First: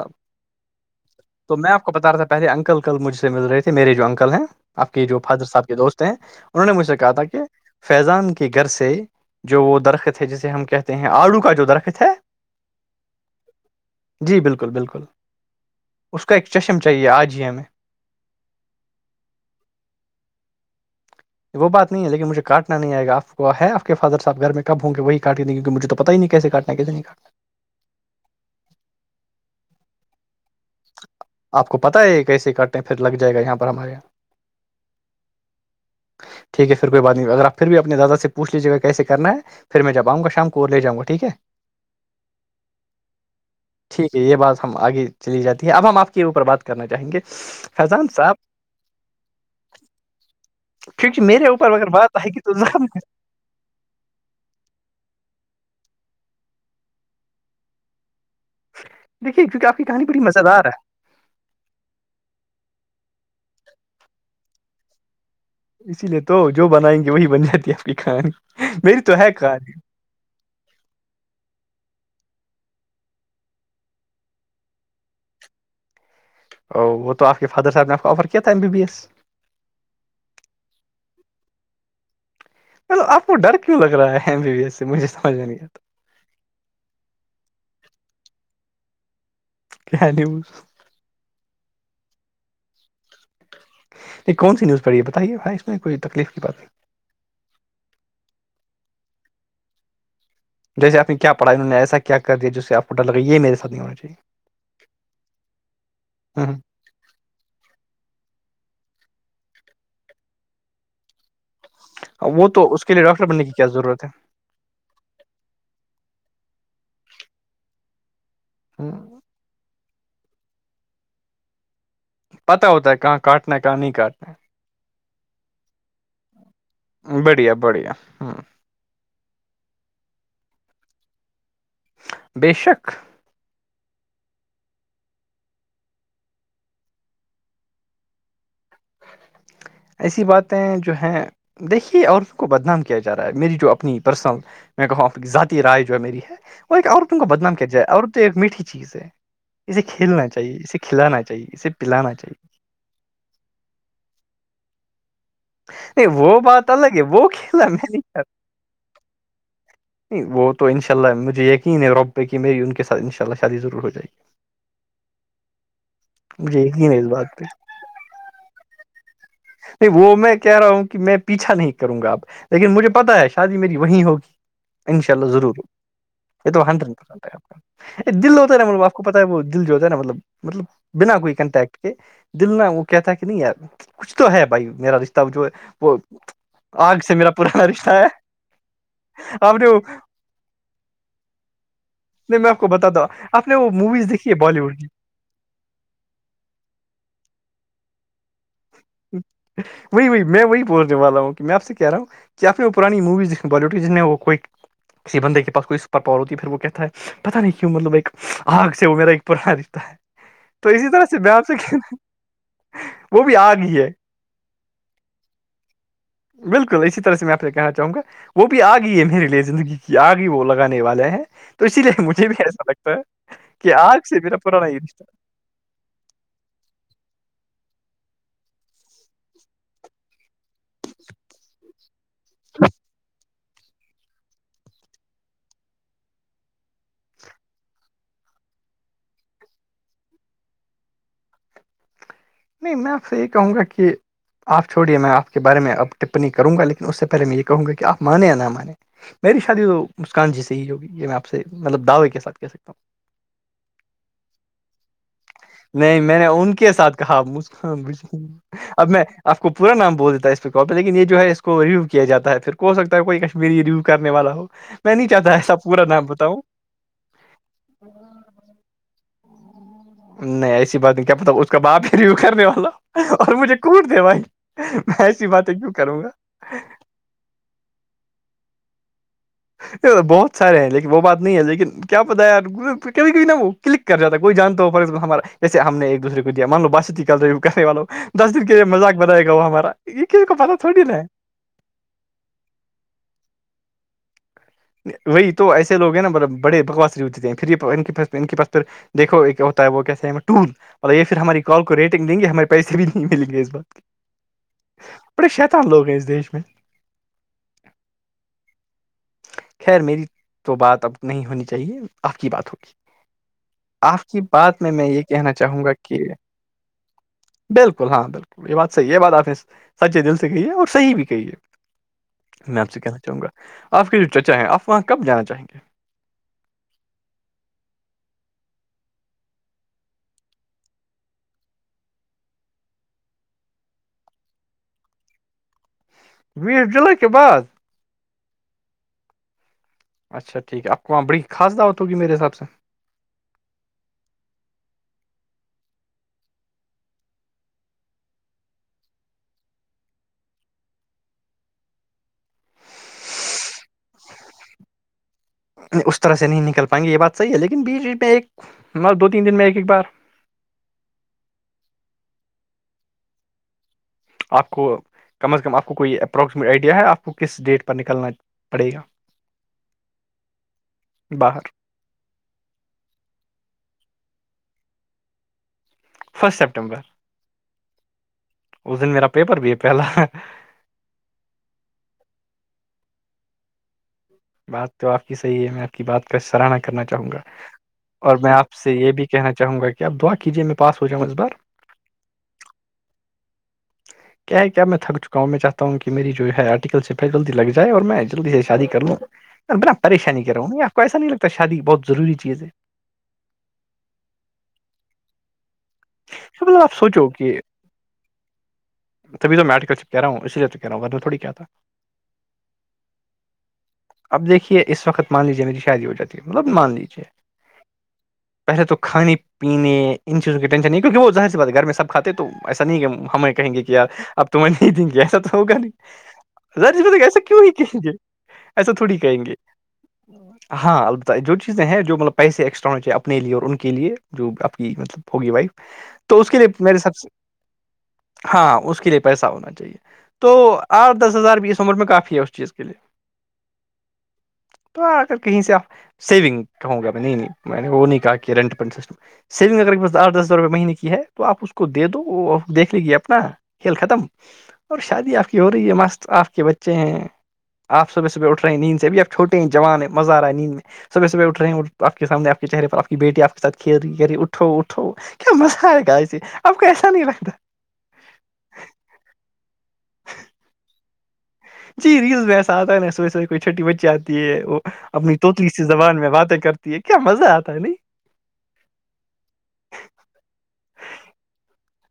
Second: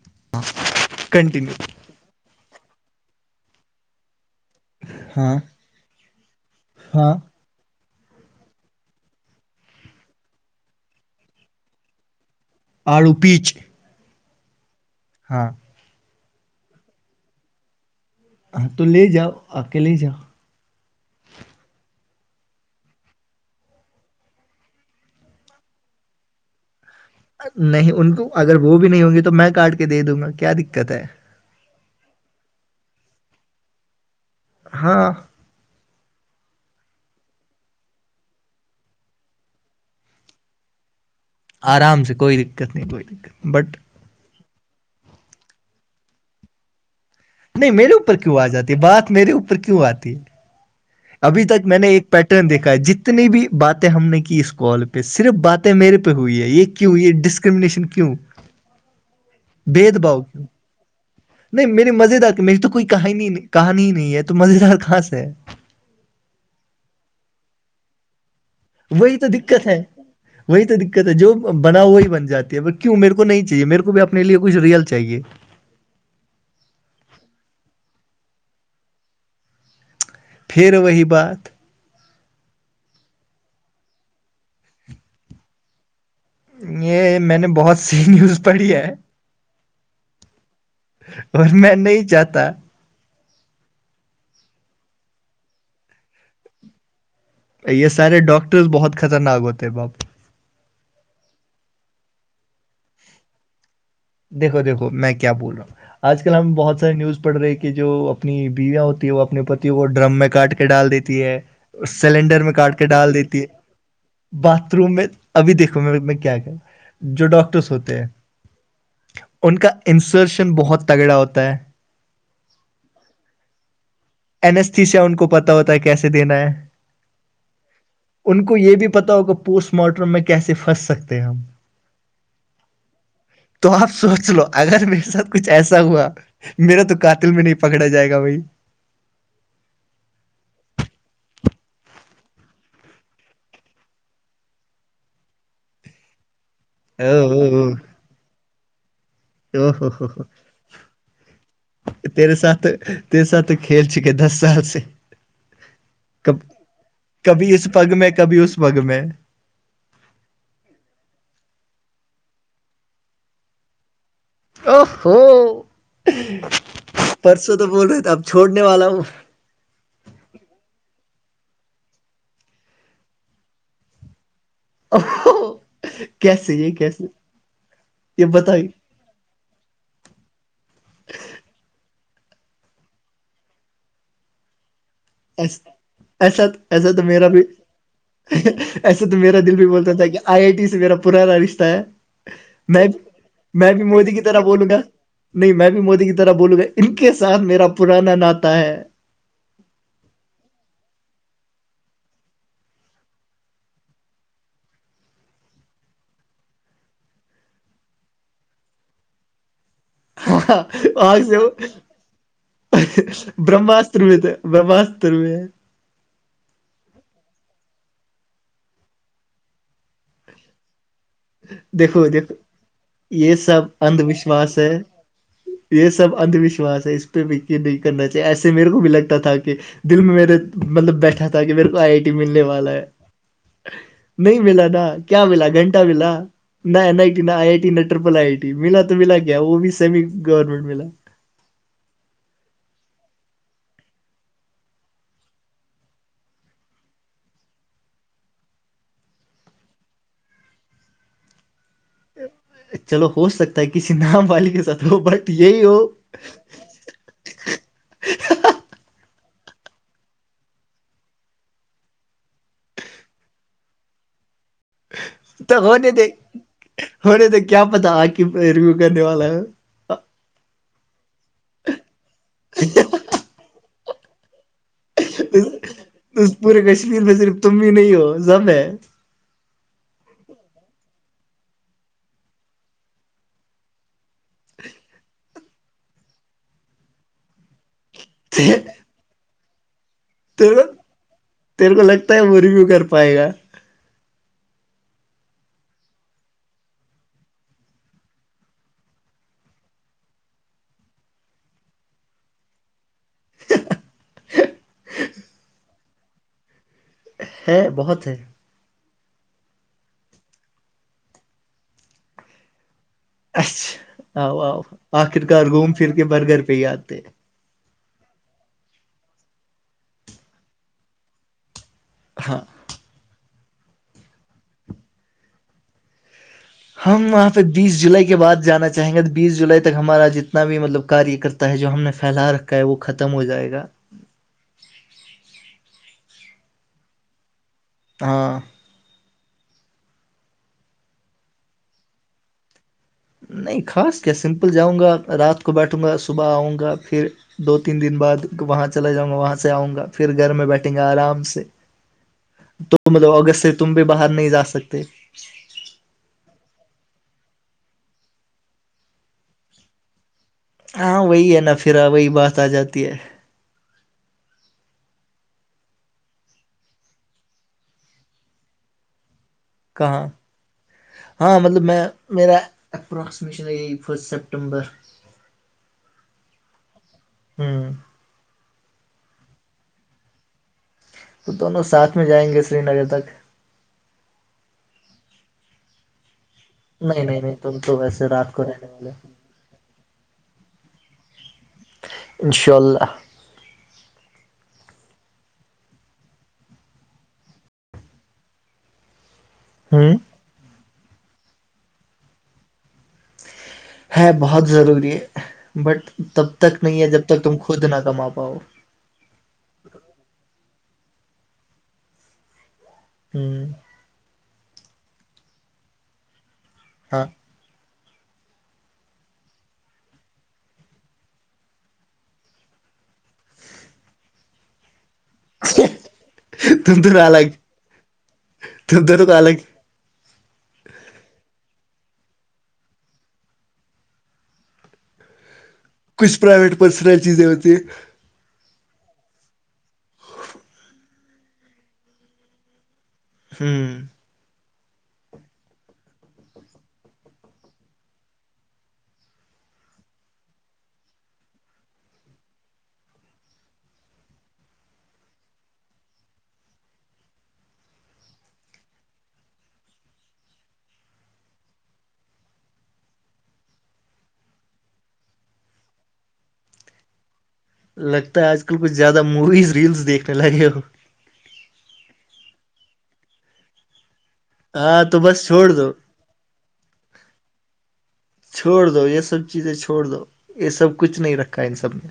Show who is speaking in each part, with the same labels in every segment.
Speaker 1: ا
Speaker 2: continue
Speaker 1: تو میں آپ کو بتا رہا تھا پہلے انکل کل مجھ سے مل رہے تھے میرے جو انکل ہیں آپ کے جو
Speaker 2: ہاں
Speaker 1: فادر صاحب کے دوست ہیں انہوں نے مجھ سے کہا
Speaker 2: ہاں
Speaker 1: تھا کہ فیضان کے گھر سے جو وہ درخت ہے جسے ہم کہتے ہیں آڑو کا جو درخت ہے
Speaker 2: آڑو پیچ
Speaker 1: جی بالکل بالکل
Speaker 2: ہاں
Speaker 1: اس کا ایک چشم چاہیے آجے ہمیں
Speaker 2: ہاں تو لے جاؤ آ کے لے جاؤ
Speaker 1: وہ بات نہیں لیکن مجھے کاٹنا نہیں آئے گ آپ کو ہےپ کے فادر صاحب گ میں کب ہوں گے وہی کاٹ د کیکہ مجے توتہ نہیں کیسے کاٹ لگی
Speaker 2: نہیں ان کو اگر وہ بھی نہیں ہوں گی تو میں کاٹ کے دے دوں گا کیا دقت ہے
Speaker 1: آپ کو پتا ہے یہ کیسے کاٹتے ہیں پھر لگ جائے گا یہاں پر ہمارے یہاں
Speaker 2: ہاں
Speaker 1: ٹھیک ہے پھر کوئی بات نہیں اگر آپ پھر اپنے داد سےوچھ لیجیے گا کیس کرنا ہے پھر میں جب آں گا شام کو لے جاؤںا ٹھیک ہے
Speaker 2: آرام سے کوئی دقت نہیں کوئی دقت بٹ
Speaker 1: ٹھیک ہے یہ بات ہم آگے چلی جاتی ہے اب ہم آپ کے اوپر بات کرنا چاہیں گے
Speaker 2: نہیں میرے
Speaker 1: فیضان
Speaker 2: اوپر
Speaker 1: صاحب
Speaker 2: کیوں آ جاتی بات میرے اوپر کیوں آتی
Speaker 1: کیونکہ
Speaker 2: ابھی
Speaker 1: میرے
Speaker 2: تک
Speaker 1: اوپر
Speaker 2: میں
Speaker 1: اگر
Speaker 2: نے ایک
Speaker 1: بات آئے گی
Speaker 2: پیٹرن
Speaker 1: تو
Speaker 2: دیکھا ہے
Speaker 1: زم
Speaker 2: جتنی بھی باتیں ہم نے کی اس کال پہ صرف باتیں میرے پہ ہوئی ہے یہ کیوں یہ ڈسکرمنیشن کیوں
Speaker 1: دیکھیے کیونکہ آپ کی
Speaker 2: بھید
Speaker 1: کہانی
Speaker 2: بھاؤ
Speaker 1: بڑی مز
Speaker 2: کیوں
Speaker 1: دار ہے
Speaker 2: نہیں میرے مز دار میری تو کوئی کہانی کہانی ہی نہیں ہے تو مز دار کہاں سے ہے
Speaker 1: اسی لیے تو جو بنائیں گے وہی بن جاتی ہے آپ کی کانی میری تو ہے کھانی
Speaker 2: وہی تو دقت ہے جو بنا ہو وہی بن جاتی ہے کیوں میرے کو نہیں چاہیے میرے کو بھی اپنے لیے کچھ ریئل چاہیے
Speaker 1: او وہ تو آ کے فادر صح نے آفر کی تھا ایم بی ایس
Speaker 2: پھر وہی بات
Speaker 1: ل آپ کو ڈر کیوں لگ رہا ہے ایم بی ایس سے مجھے سجھ میں نہیں آتا
Speaker 2: یہ میں نے بہت سی نیوز پڑھی ہے
Speaker 1: کیا نوز
Speaker 2: اور میں نہیں چاہتا
Speaker 1: یہ کون سی نیوز پڑی ہے بتائیےائی اس میں کوئی تکلیف کی بات نہیں
Speaker 2: یہ سارے ڈاکٹرس بہت خطرناک ہوتے باپ
Speaker 1: جیس آپ نے کیا پڑھا انہوں نے ایسا کیا کر دیا جس آپ کو ڈرگے یہ میرے ساتھ ہونا چاہیے
Speaker 2: دھو دیکو میں کیا بول رہا ہوں آج کل ہم بہت نیوز پڑ رہی ہے کہ جو اپنی بیویاں ہوتی ہے وہ اپنے پتی کو ڈرم میں کاٹ کے ڈال دیتی ہے
Speaker 1: ہوں،
Speaker 2: سلینڈر
Speaker 1: وہ
Speaker 2: میں
Speaker 1: تو
Speaker 2: کاٹ
Speaker 1: اس
Speaker 2: کے
Speaker 1: لیے
Speaker 2: ڈال
Speaker 1: ڈاکٹر
Speaker 2: دیتی
Speaker 1: بننے
Speaker 2: ہے
Speaker 1: کی کیا ضرورت ہے
Speaker 2: باتھ روم میں ابھی دیکھو میں میں کیا کیا جو ڈاکٹرس ہوتے ہیں
Speaker 1: تو
Speaker 2: ان کا انسرشن بہت تگڑا ہوتا ہے
Speaker 1: پتا ہوتا ہے کہاں کاٹنا ہے کہاں نہیں کاٹنا ہے
Speaker 2: استسیا ان کو پتا ہوتا ہے کیسے دینا ہے
Speaker 1: ہے۔ بڑھیا بڑھیا ہ
Speaker 2: ان کو یہ بھی پتا ہو کہ پوسٹ مارٹم میں کیسے پھنس سکتے ہیں ہم
Speaker 1: بے شک
Speaker 2: تو آپ سوچ لو اگر میرے ساتھ کچھ ایسا ہوا میرا تو قاتل میں نہیں پکڑا جائے گا بھائی
Speaker 1: اچھا ایسی باتیں جو ہیں دیکھیے عورتوں کو بدنام کیا جا رہا ہے میری جو اپنی پرسنل میں کہوں ذاتی رائے جو ہے میری ہے وہ ایک عورتوں
Speaker 2: او
Speaker 1: کو
Speaker 2: او
Speaker 1: بدنام کیا
Speaker 2: او
Speaker 1: جائے عورت ایک میٹھی چیز ہے
Speaker 2: او
Speaker 1: اسے
Speaker 2: ہو ہو ہو۔
Speaker 1: کھیلنا چاہیے اسے کھلانا چاہیے اسے پلانا چاہیے
Speaker 2: سات [unintelligible] تی سااتھ تو کھیل چکے دس سال سے
Speaker 1: نہیں
Speaker 2: کب
Speaker 1: وہ بات الگ ہے وہ
Speaker 2: کبھی اس
Speaker 1: کھیلا میں
Speaker 2: پگ
Speaker 1: نے
Speaker 2: کبھی اس پگ میں
Speaker 1: نہیں وہ تو ان شاء اللہ مجھے یقین ہے ربے کہ میری ان کے ساتھ ان شاء اللہ شادی ضرور ہو جائے گی
Speaker 2: او ہو
Speaker 1: مجھے یقین ہے اس بات پہ
Speaker 2: پرسوں تو بول رہے تھے اب چھوڑنے والا ہوں
Speaker 1: نہیں وہ میں کہہ رہا ہوں کہ میں پیچھا نہیں کروں گا اب لیکن مجھے پتا ہے شادی میری وہیں ہوگی
Speaker 2: او
Speaker 1: انشاء اللہ
Speaker 2: ہو،
Speaker 1: ضرور یہ
Speaker 2: کیسے
Speaker 1: تو ہنڈریڈ
Speaker 2: کیسے
Speaker 1: پرسینٹ ہے آپ کا یہ دل ہوتا ہے رہا ماپ کو پتا ہے وہ دل جو ہوتا نا مطلب مطلب بنا کوئی کنٹیکٹ کے دل نہ وہ کہتا کہ نہیں یار کچھ تو ہے بھائی میرا رشتہ تب جو ہے
Speaker 2: ایس-
Speaker 1: وہ آگ سے میرا پرانا رشتہ ہے
Speaker 2: ایسے تو میرا
Speaker 1: آپ
Speaker 2: دل بھی
Speaker 1: نے وہ
Speaker 2: بولتا تھا کہ آئی آئی ٹی سے میرا پرانا رشتہ ہے
Speaker 1: نہیں آپ کو
Speaker 2: میں بھی
Speaker 1: بتاتا ہوں آپ نے وہ
Speaker 2: میں بھی
Speaker 1: موویز
Speaker 2: مودی کی
Speaker 1: دیکھی ہے
Speaker 2: طرح
Speaker 1: بالی
Speaker 2: بولوں
Speaker 1: ووڈ
Speaker 2: گا
Speaker 1: کی
Speaker 2: نہیں میں بھی مودی کی طرح بولوں گا ان کے ساتھ میرا پرانا ناتا ہے
Speaker 1: وہی وہی میں وہی بولنے والا ہوں کہ م میں آف سے کہہ رہا ہوں کیافی وہ پرانی مویز بالیوڈ جن میں وہ کوئی کسی بندے کے پاس کوئی سپر پاور ہوتی ہے پھر وہ کہتا ہے پتا نہیں کیوں مطلب ایک آگ سے وہ میرا ایک پرانا رشتہ ہے
Speaker 2: ہاں
Speaker 1: تو اسی
Speaker 2: ب
Speaker 1: طرح سے میں
Speaker 2: سو
Speaker 1: آپ سے وہ بھی
Speaker 2: [unintelligible]
Speaker 1: آگ ہی ہے
Speaker 2: برہمستر میں تو برہمستر میں
Speaker 1: بالکل اسی طرح سے میں پھر کہنا چاہوں گا وہ بھی آگی ہے میرے لیے زندگی کی آگی وہ لگانے والا ہے تو اسی لیے
Speaker 2: دیکھو
Speaker 1: مجھے
Speaker 2: دیکھو
Speaker 1: بھی ایسا لگتا
Speaker 2: یہ
Speaker 1: ہے
Speaker 2: سب
Speaker 1: کہ آگ
Speaker 2: اندھ
Speaker 1: سے میرا
Speaker 2: وشواس
Speaker 1: پرانا
Speaker 2: ہے
Speaker 1: ہی رشتہ
Speaker 2: یہ سب اندھ وشواس ہے اس پہ بھی یہ نہیں کرنا چاہیے ایسے میرے کو بھی لگتا تھا کہ دل میں میرے مطلب بیٹھا تھا کہ میرے آئی ملنے والا ہے نہیں ملا نا کیا ملا گھنٹہ ملا نہین I T I I T نہٹرپل آئی آئی ٹی ملا تو ملا کیا وہ بھی سیمی گورنمنٹ ملا
Speaker 1: نہیں میں آپ سے یہی کہوں گا کہ آپ چھویے میں آپ کے بارے میں اب ٹپنی کروں گا لیکن اس سے پہلے میں یہ کہوں گا کہ آپ مانیں یا نہ مانے میری شادی تو مسکان جی سے ہی ہوگی یہ میں آپ سے مطلب دعوے کے ساتھ کہہ سکتا ہوں
Speaker 2: چلو ہو سکتا ہے کسی نام والی کے ساتھ ہو بٹ یہی ہو
Speaker 1: نہیں میں نے ان کے ساتھ کہا مسکان اب میں آپ کو پا نام بول دیتا اس پ کال پہ لیکن یہ جو ہے اس کو ریویو کیا جاتا ہے پھر ہو سکتا ہے کوئی کشمیری ریویو کرنے والا ہو میں نہیں چاہتا ایسا پورا
Speaker 2: ہونے
Speaker 1: نام
Speaker 2: دے
Speaker 1: بتاؤں
Speaker 2: ہمیں تو کیا پتا آ کی ریویو کرنے والا ہے
Speaker 1: نہیں ایسی بات نہیں کیا پتا اس کا باپ ہی ر کرنے والا اور مجھے کوٹ دے بھائی میں ایسی باتیں کیوں کروں گا
Speaker 2: اس پورے کشمیر میں صرف تم بھی نہیں ہو زم ہے
Speaker 1: بہت سارے ہیں لیکن وہ بات نہیں ہے لیکن کیا پتا یار کبھی کوئی نہا وہ کلک کر جاتا کوئی جانتا ہو ہمارا جسے ہم نے ایک دوسرے کو د مانو باشتیلی کرے والو دس دن کے
Speaker 2: تے-
Speaker 1: لیے مذاق بنائے گا وہ ہمارا یہ کز کو پتہ تھوڑی نا ہے
Speaker 2: تیر کو لگتا ہے وہ ریویو کر پائے گا
Speaker 1: وہی تو ایسے لوگ ہیں نا بڑے بکواسری ہوتے تھے پھر یہ ان کے ان کے پاس پ دیکو ایک ہوتا ہے وہ کیسے ٹور بول یہ پھر ہماری کال کو ریٹنگیں گے ہمارے پیسے بھی نہیں ملیں گے اس بات کے بڑے شیت ہ لوگ ہیں اس دیش میں
Speaker 2: ہے بہت ہے
Speaker 1: خیر میری تو بات اب نہیں ہونی چاہیے اپ کی بات ہوگی آپ کی
Speaker 2: اچھا آؤ آؤ
Speaker 1: بات میں میں یہ
Speaker 2: آخر
Speaker 1: کہنا
Speaker 2: کار
Speaker 1: چاہوں گا
Speaker 2: گھوم پھر
Speaker 1: کہ
Speaker 2: کے برگر پہ ہی آتے ہیں۔
Speaker 1: بالکل ہاں بالکل یہ بات صحیح یہ بات آپ نے سچے دل سے کہی ہے اور صحیح بھی کہی ہے
Speaker 2: ہاں
Speaker 1: آپ سے کہنا چاہوں گا آپ کے جو چچا ہے آپ وہاں کب جانا چاہیں گے
Speaker 2: ہم وہاں پہ بیس جولائی کے بعد جانا چاہیں گے بیس جولائی تک ہمارا جتنا بھی مطلباریہ کرتا ت ہے جو ہم نے پھیلا رکھا ہے وہ ختم ہو جائے گا
Speaker 1: بیس جولائی کے بعد
Speaker 2: ہاں
Speaker 1: اچھا ٹھیک ہے آپ وہاں بڑی خا دعتگی میرے حساب سے
Speaker 2: نہیں خاص کیا سمپل جاؤں گا رات کو بیٹھوں گا صبح آؤں گا پھر دو تین دن بعد وہاں چلا جاؤں گا وہاں سے آؤں گا پھر گھر میں بیٹھیں گا آرام سے تو مطلب اگست سے تم بھی باہر نہیں جا سکتے
Speaker 1: اس طرح سے نہیں نکل پائیں گے یہ بات صحیح ہے لیکن بیچ بیچ میں ایک مط دو تین دن میں ایک ایک بار
Speaker 2: ہاں وہی ہے نہ پھرا وہی بات آ جاتی ہے
Speaker 1: آ کو کم از کم آپ کو کوئی اپروکسیمیٹ آئیڈیا ہے آپ کو کس ڈیٹ پر نکلنا پڑے گا
Speaker 2: کہاں ہاں
Speaker 1: باہر
Speaker 2: مطلب میں میرا اپرکسیمیشن ہو فسٹ سپٹمبر
Speaker 1: فسٹ سپٹمبر
Speaker 2: ہوں
Speaker 1: اس دن میرا پیپر بھی ہے پہلا
Speaker 2: تو دونوں ساتھ میں جائیں گے سری نگر تک
Speaker 1: بات تو آپ کی صحیح ہے میں آپ کی بات کا سراہنا کرنا
Speaker 2: نہیں
Speaker 1: چاہوں گا
Speaker 2: نہیں نہیں تم تو ویسے
Speaker 1: اور
Speaker 2: رات
Speaker 1: میں
Speaker 2: کو
Speaker 1: آپ
Speaker 2: رہنے
Speaker 1: سے
Speaker 2: والے
Speaker 1: یہ بھی کہنا چاہوں گا کہ آ دعا کییے میں پاس ہو جاؤں اس بار
Speaker 2: انشاء اللہ
Speaker 1: ج کیا کیا م میں تھک چکا ہوں میں چاہتا ہوں کہ میری جو ہے آرٹیکل سے پ جلدی لگ جائے اور میں جلدی سے شادی کر لوں بنا
Speaker 2: ہوں
Speaker 1: پریشانی کر رہا ہوں یہ آپ کو ایسا نہیں لگتا شادی بہت روری چیز ہے
Speaker 2: ہے بہت ضروری ہے بٹ تب تک
Speaker 1: مطلب آپ
Speaker 2: نہیں ہے جب
Speaker 1: سوچو
Speaker 2: تک تم
Speaker 1: کہ
Speaker 2: خود نہ کما پاؤ
Speaker 1: تبھی تو بیٹھ کرب کہ رہا ہوں اس لیے تو کہہ رہ ہ ورن نے تھوڑی کیا تھا
Speaker 2: ہوں
Speaker 1: اب دیکھیے اس وقت مان لیجے میری شادی ہو جاتی ہے مطلب مان لیجیے
Speaker 2: ہاں
Speaker 1: پہلے تو کھانے پینے ان چیزوں کے ٹینشن نہیں کیونکہ وہ ظاہر س بات گھر میں سب کھے تو ایسا نہیں ہے ہمیں کہیں گے کہیارب تمہیں نہیں دیں گی ایسا تو ہوگا نہیں ذر
Speaker 2: تم
Speaker 1: اس
Speaker 2: دونوں
Speaker 1: میںک ایسا
Speaker 2: الگ
Speaker 1: کیوں ہی کہیں گے ایسا
Speaker 2: تم
Speaker 1: تھوڑی
Speaker 2: دونوں کا
Speaker 1: کہیں گے
Speaker 2: الگ
Speaker 1: اور ہاں البتہ جو چیزیں ہیں جو مطلب پیسے ایکسٹرا ہونے چاہیے اپنے لیے اور ان کے لیے جو آپ کی مطلب ہووگی بھ
Speaker 2: کچھ پرائیویٹ پرسنل چیزیں ہوتی ہیں
Speaker 1: ہاں اس کے لیے پیسہ ہونا چاہیے تو آٹ دس ہزار بیس عمر میں کافی ہے اس چیز کے لیے
Speaker 2: ہوں
Speaker 1: تو آ کر کہیں سے آ سیونگ کہوں گا میں نہیں میں نے وہ نہیں کہا کہ رینٹ پن سسٹم سیونگ اگر کی بس ٹ دس روپئے مہینے کی ہے تو آپ اس کو دے دو دیکھ لیجیے اپنا کھیل ختم اور شادی آپ کی ہو رہی ہے ماسٹر آپ کے بچے ہیں آپ صبح صبحٹ رہے نیند سے ابھیب چھٹے ہی ج جوان ہے مزہ آا ہے نیند میں صبح صبح اٹھے ہیں اور آ کے سامنے آ کے چہرے پر آ کی بیٹی آپ کے سھ کھی رہیھیری اٹھوٹو ہو کیا مزہ آئے گا ایے آپ کو ایسا نہیں رکھتا
Speaker 2: لگتا ہے آج کل کچھ زیادہ مویز ریلس دیکھنے لگے ہو
Speaker 1: جی ریلس میں ایسا آتا ن سو کوئی چھوٹی بچی آتی ہے وہ
Speaker 2: ہاں تو
Speaker 1: اپنی
Speaker 2: بس
Speaker 1: طوط
Speaker 2: چھوڑ
Speaker 1: سی
Speaker 2: دو
Speaker 1: زبان میں باتیں کرتے یہ کیا مزہ آتا ہے نی
Speaker 2: چھوڑ دو یہ سب چیزیں چھوڑ دو یہ سب کچھ نہیں رکھا ہے ان سب نے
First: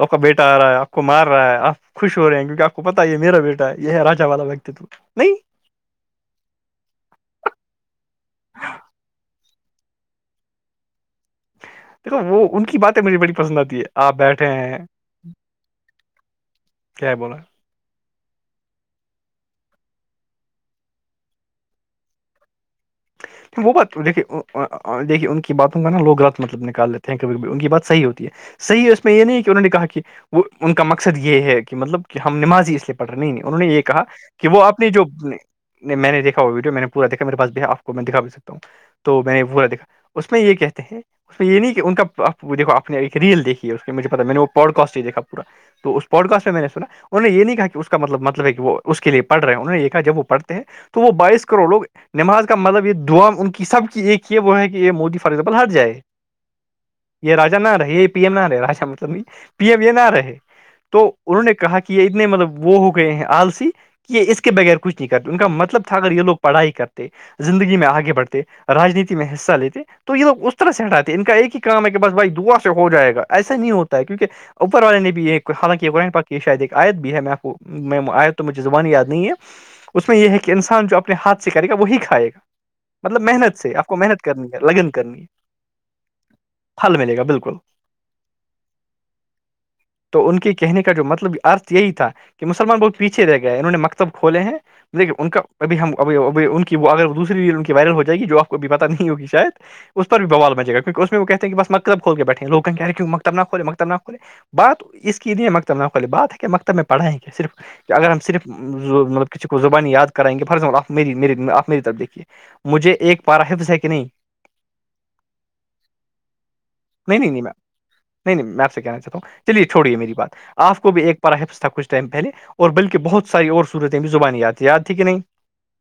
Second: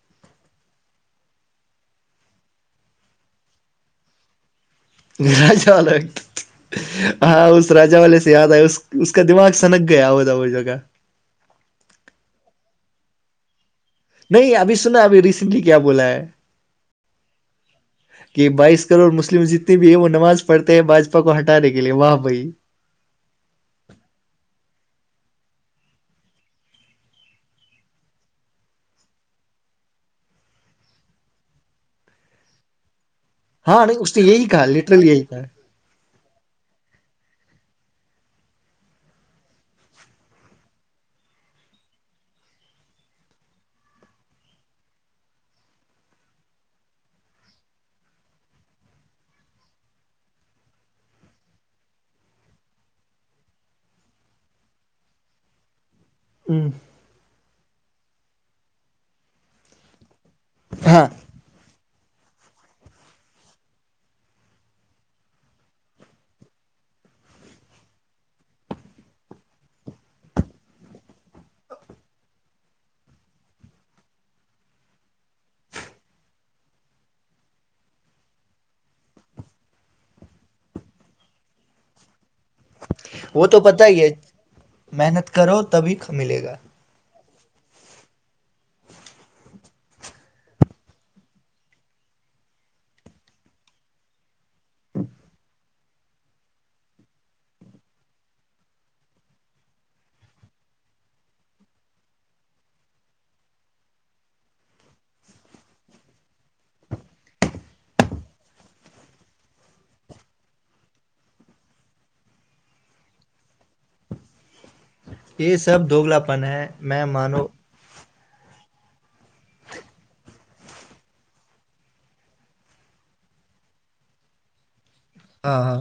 Speaker 1: وہ کا بیٹا آ رہا ہے آپ کو مار رہا ہے آپ خوش ہو رہے ہیں کیونکہ آ کو پتا ہے یہ میرا بیٹ ہے یہ ہے را والا وکتو
Speaker 2: نیرا چال ہاں اس راجا والے سے یاد آئے اس کا دماغ سنک گیا ہو ج وہ جگہ
Speaker 1: دیکھو وہ ان کی باتیں مجے بڑی پسند آتی ہے آپ بیٹھے
Speaker 2: نہیں ابھی
Speaker 1: ہیں
Speaker 2: سنا ابھی ریسنٹلی کیا بولا ہے
Speaker 1: کیا بولا
Speaker 2: کہ بائیس کروڑ مسلم جتنی بھی ہے وہ نماز پڑھتے ہیں باجپا کو ہٹانے کے لیے واہ بھائی
Speaker 1: وہ بات دیک دیکے ان کی باتوں کا نا لوگ رات مطلب نکال لیتے ہیں کھی ان کی بات صحی ہوتی ہے صحیح اس میں یہ نہیں کہ انہوں نے کہا کہ وہ ان کا مقصد یہ ہے کہ مطلب کہ ہم نمازی اس لیے پڑھ رہے ہی نہیں انہوں نے یہ
Speaker 2: ہاں نہیں
Speaker 1: کہا
Speaker 2: اس نے یہی
Speaker 1: کہ وہ
Speaker 2: کہا
Speaker 1: آپ نے جو
Speaker 2: لٹرل یہی کہا
Speaker 1: میں نے دیکھا وہ ویڈیو میں نے پورا دیکھا میرے پاس باف میں دکھا بھی سکتا ہوں تو میں نے پورا دکھا اس میں یہ کہتے ہیں اس یہ نہیں کہ ان کا دیکو اپ نے ایک ریل دیکھی ہے اس پہ مجھے پتا میں نے وہ پوڈ کاسٹ ہی دیکھا پا تو اس پوڈکسٹ میں نے سنا انہوں یہ نہیں کہا کہ اس کا مطلب مطلب ہے کہ وہ اس کے لیے پڑ رہے ہیں انہوں نے یہ کہا جب وہ پڑتے ہیں تو وہ بائیس کروڑ لوگ نماز کے مطلب یہ دا ان کی سب کی ایک یہ وہ ہے کہ یہ مودی فارگزامپل ہٹ جائے
Speaker 2: ہوں
Speaker 1: یہ راجا نہ رہے یہ پی ایم نہ رہے راجا مطلب نہیں پی ایم یہ نہ رہے
Speaker 2: ہاں
Speaker 1: تو انہوں نے کہا کہ یہ اتنے مطلب وہ ہو گئے ہیں آلسی یہ اس کے بغیر کچھ نہیں کرتے ان کا مطلب تھا اگر یہ لوگ پڑھائی کرتے زندگی میں آگے بڑتے رانیتی میں حصہ لیتے تو یہ لوگ اس طرح سے ہٹاتے ہیں ان کا ایک ہی کام ہے کہ بس بھائی دعا سے ہو جائے گا ایسا نہیں ہوتا ہے کیونکہ اوپر والے نے بھی حالانکہ شاید ایک آیت بھی ہے میں آیت تو مجھے زبان یاد نہیں ہے اس میں یہ ہے کہ انسان جو اپنے ہاتھ سے کرے گا وہی کھائے گا مطلب
Speaker 2: وہ
Speaker 1: محنت
Speaker 2: تو
Speaker 1: سے آپ
Speaker 2: پتا
Speaker 1: کو
Speaker 2: ہی ہے
Speaker 1: محنت کرنی ہے لگن کرنی ہے
Speaker 2: محنت کرو تبھی ملے گا
Speaker 1: پھل ملے گا بالکل تو ان کے کہنے کا جو مطلب ارت یہی تھا کہ مسلمان بہت پیھے رہ گئے انہوں نے مکتب کھولے ہیں یک ان کا ابھی ہم ان کی وہ اگر دوسری ری ان کی وائرل ہو جائے گی جو آپ کو اب پتہ نہیں ہوگی شاید اس پر بھی بوال بچےا کیونکہ میں وہ کہتے ہیں کہس مکدب کول کے بیٹھ لوگ کہہ رہ کیوںکب نہ کھے مکب نہ کھے بات اس کی نہیںے مکتب نخ والی بات ہے کہ مکتب میں پڑھائیں کیا صرف کہ اگر ہم صرف مطلب کسی کو زبانی یاد کرائیں گے فارگزامپل آپ می میری آپ میریرف دیکھیے مجھے ایک پارحفظ ہے کہ نہیں
Speaker 2: یہ سب دوگلا پن ہے میں
Speaker 1: نہیں نہیں
Speaker 2: مانو
Speaker 1: نہیں نہیں نہیں میں آپ سے کہنا چاہتا ہوں چلیے چوڑیے میری بات آپ کو بھی ایک پارا ہفس تھا کچھ ٹائم پہلے اور بلکہ بہت ساری اور صورتیں بھی زبان یادیں یاد تھی کہ نہیں
Speaker 2: ہاں ہاں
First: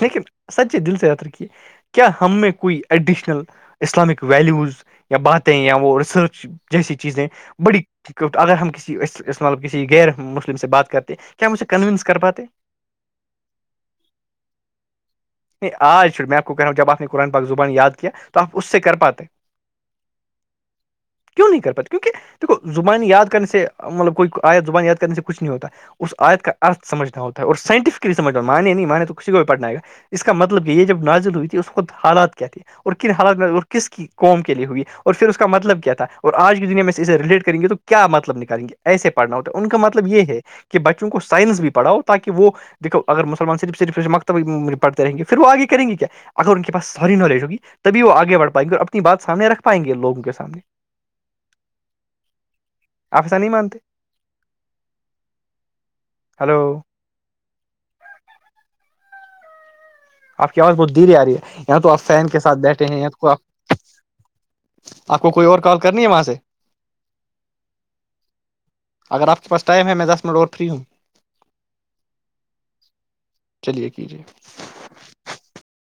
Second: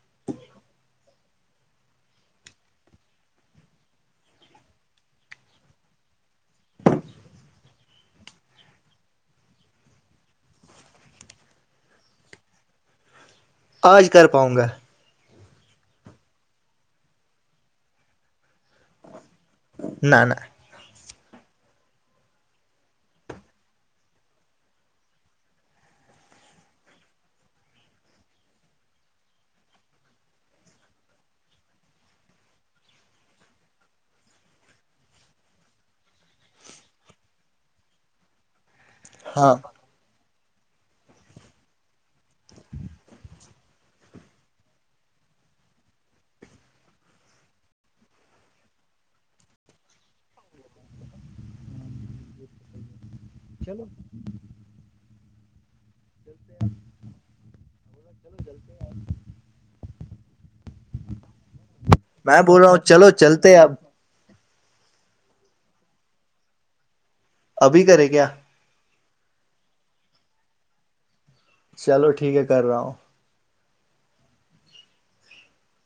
Speaker 1: لیکن سچے دل سے یاتر کی کیا ہم میں کوئی ایڈیشنل اسلامک ویلیوز یا باتیں یا وہ ریسرچ جیسی چیزیں بڑی اگر ہم کسی مطلب کسی غیر مسلم سے بات کرتے کیا ہم اسے کنونس کر پاتے
Speaker 2: آج کر پاؤں گا
Speaker 1: نہیں آج میں آ کواوں جب آپ نے قرآن پاک زبان یاد کیا آپ اس سے کر پاتے
Speaker 2: نہ نہ
Speaker 1: کیوں نہیں کر پاتے کیونکہ دیکھو زبان یاد کرنے سے مطلب کوئی آیا زبان یاد کرنے سے کچھ نہیں ہوتا اس آیت کا ارت سجھنا ہوتا ہے اور سائنٹیفکلی سجھنا منی نہیں مانے تو ک کو بھی پڑھنا آئےا اس کا مطلب یہ جب نازل ہوئی تھی اس خت حالات کیا تھے اور کن حالات میں اور کس کی قوم کے لیے ہوئی اور پھر اس کا مطلب کیا تھا اور آج کی دنیا میں اسے ریلیٹ کریں گی تو کیا مطلب نکالیں گ ایے پڑھنا ہوتا
Speaker 2: ہاں
Speaker 1: ہے ان کا مطلب یہ ہے کہ بچوں کو سائنس بھی پڑھاؤ تاکہ وہ دیکو اگر مسلمان صرف صرفمک پڑتے رہیں گے پھر وہ آگے کریں گی کیا اگر ان کے پاس ساری نالج ہوگی تھی وہ آگے بھ پائیں گے اور اپنی بات سامنے رکھ پائیں گےوگوں کے سامنے افذا نہیں مانتے
Speaker 2: چلو
Speaker 1: ہلو
Speaker 2: چلو چلتے آ
Speaker 1: آپ کی آواز بہت در آ رہی ہے یا تو آپ فین کے
Speaker 2: میں
Speaker 1: ساتھ
Speaker 2: بول رہا ہوں
Speaker 1: بیٹھے ہیں یا
Speaker 2: چلو
Speaker 1: تو آپ
Speaker 2: چلتے اب
Speaker 1: آپ کو کوئی اور کال کرنی ہے وہاں سے
Speaker 2: ابھی کرے کیا
Speaker 1: اگر آپ کے پاس ٹائم ہے میں دس منٹ اور فری ہوں
Speaker 2: چلو ٹھیک ہے کر رہا ہوں
Speaker 1: چلیے کیجیے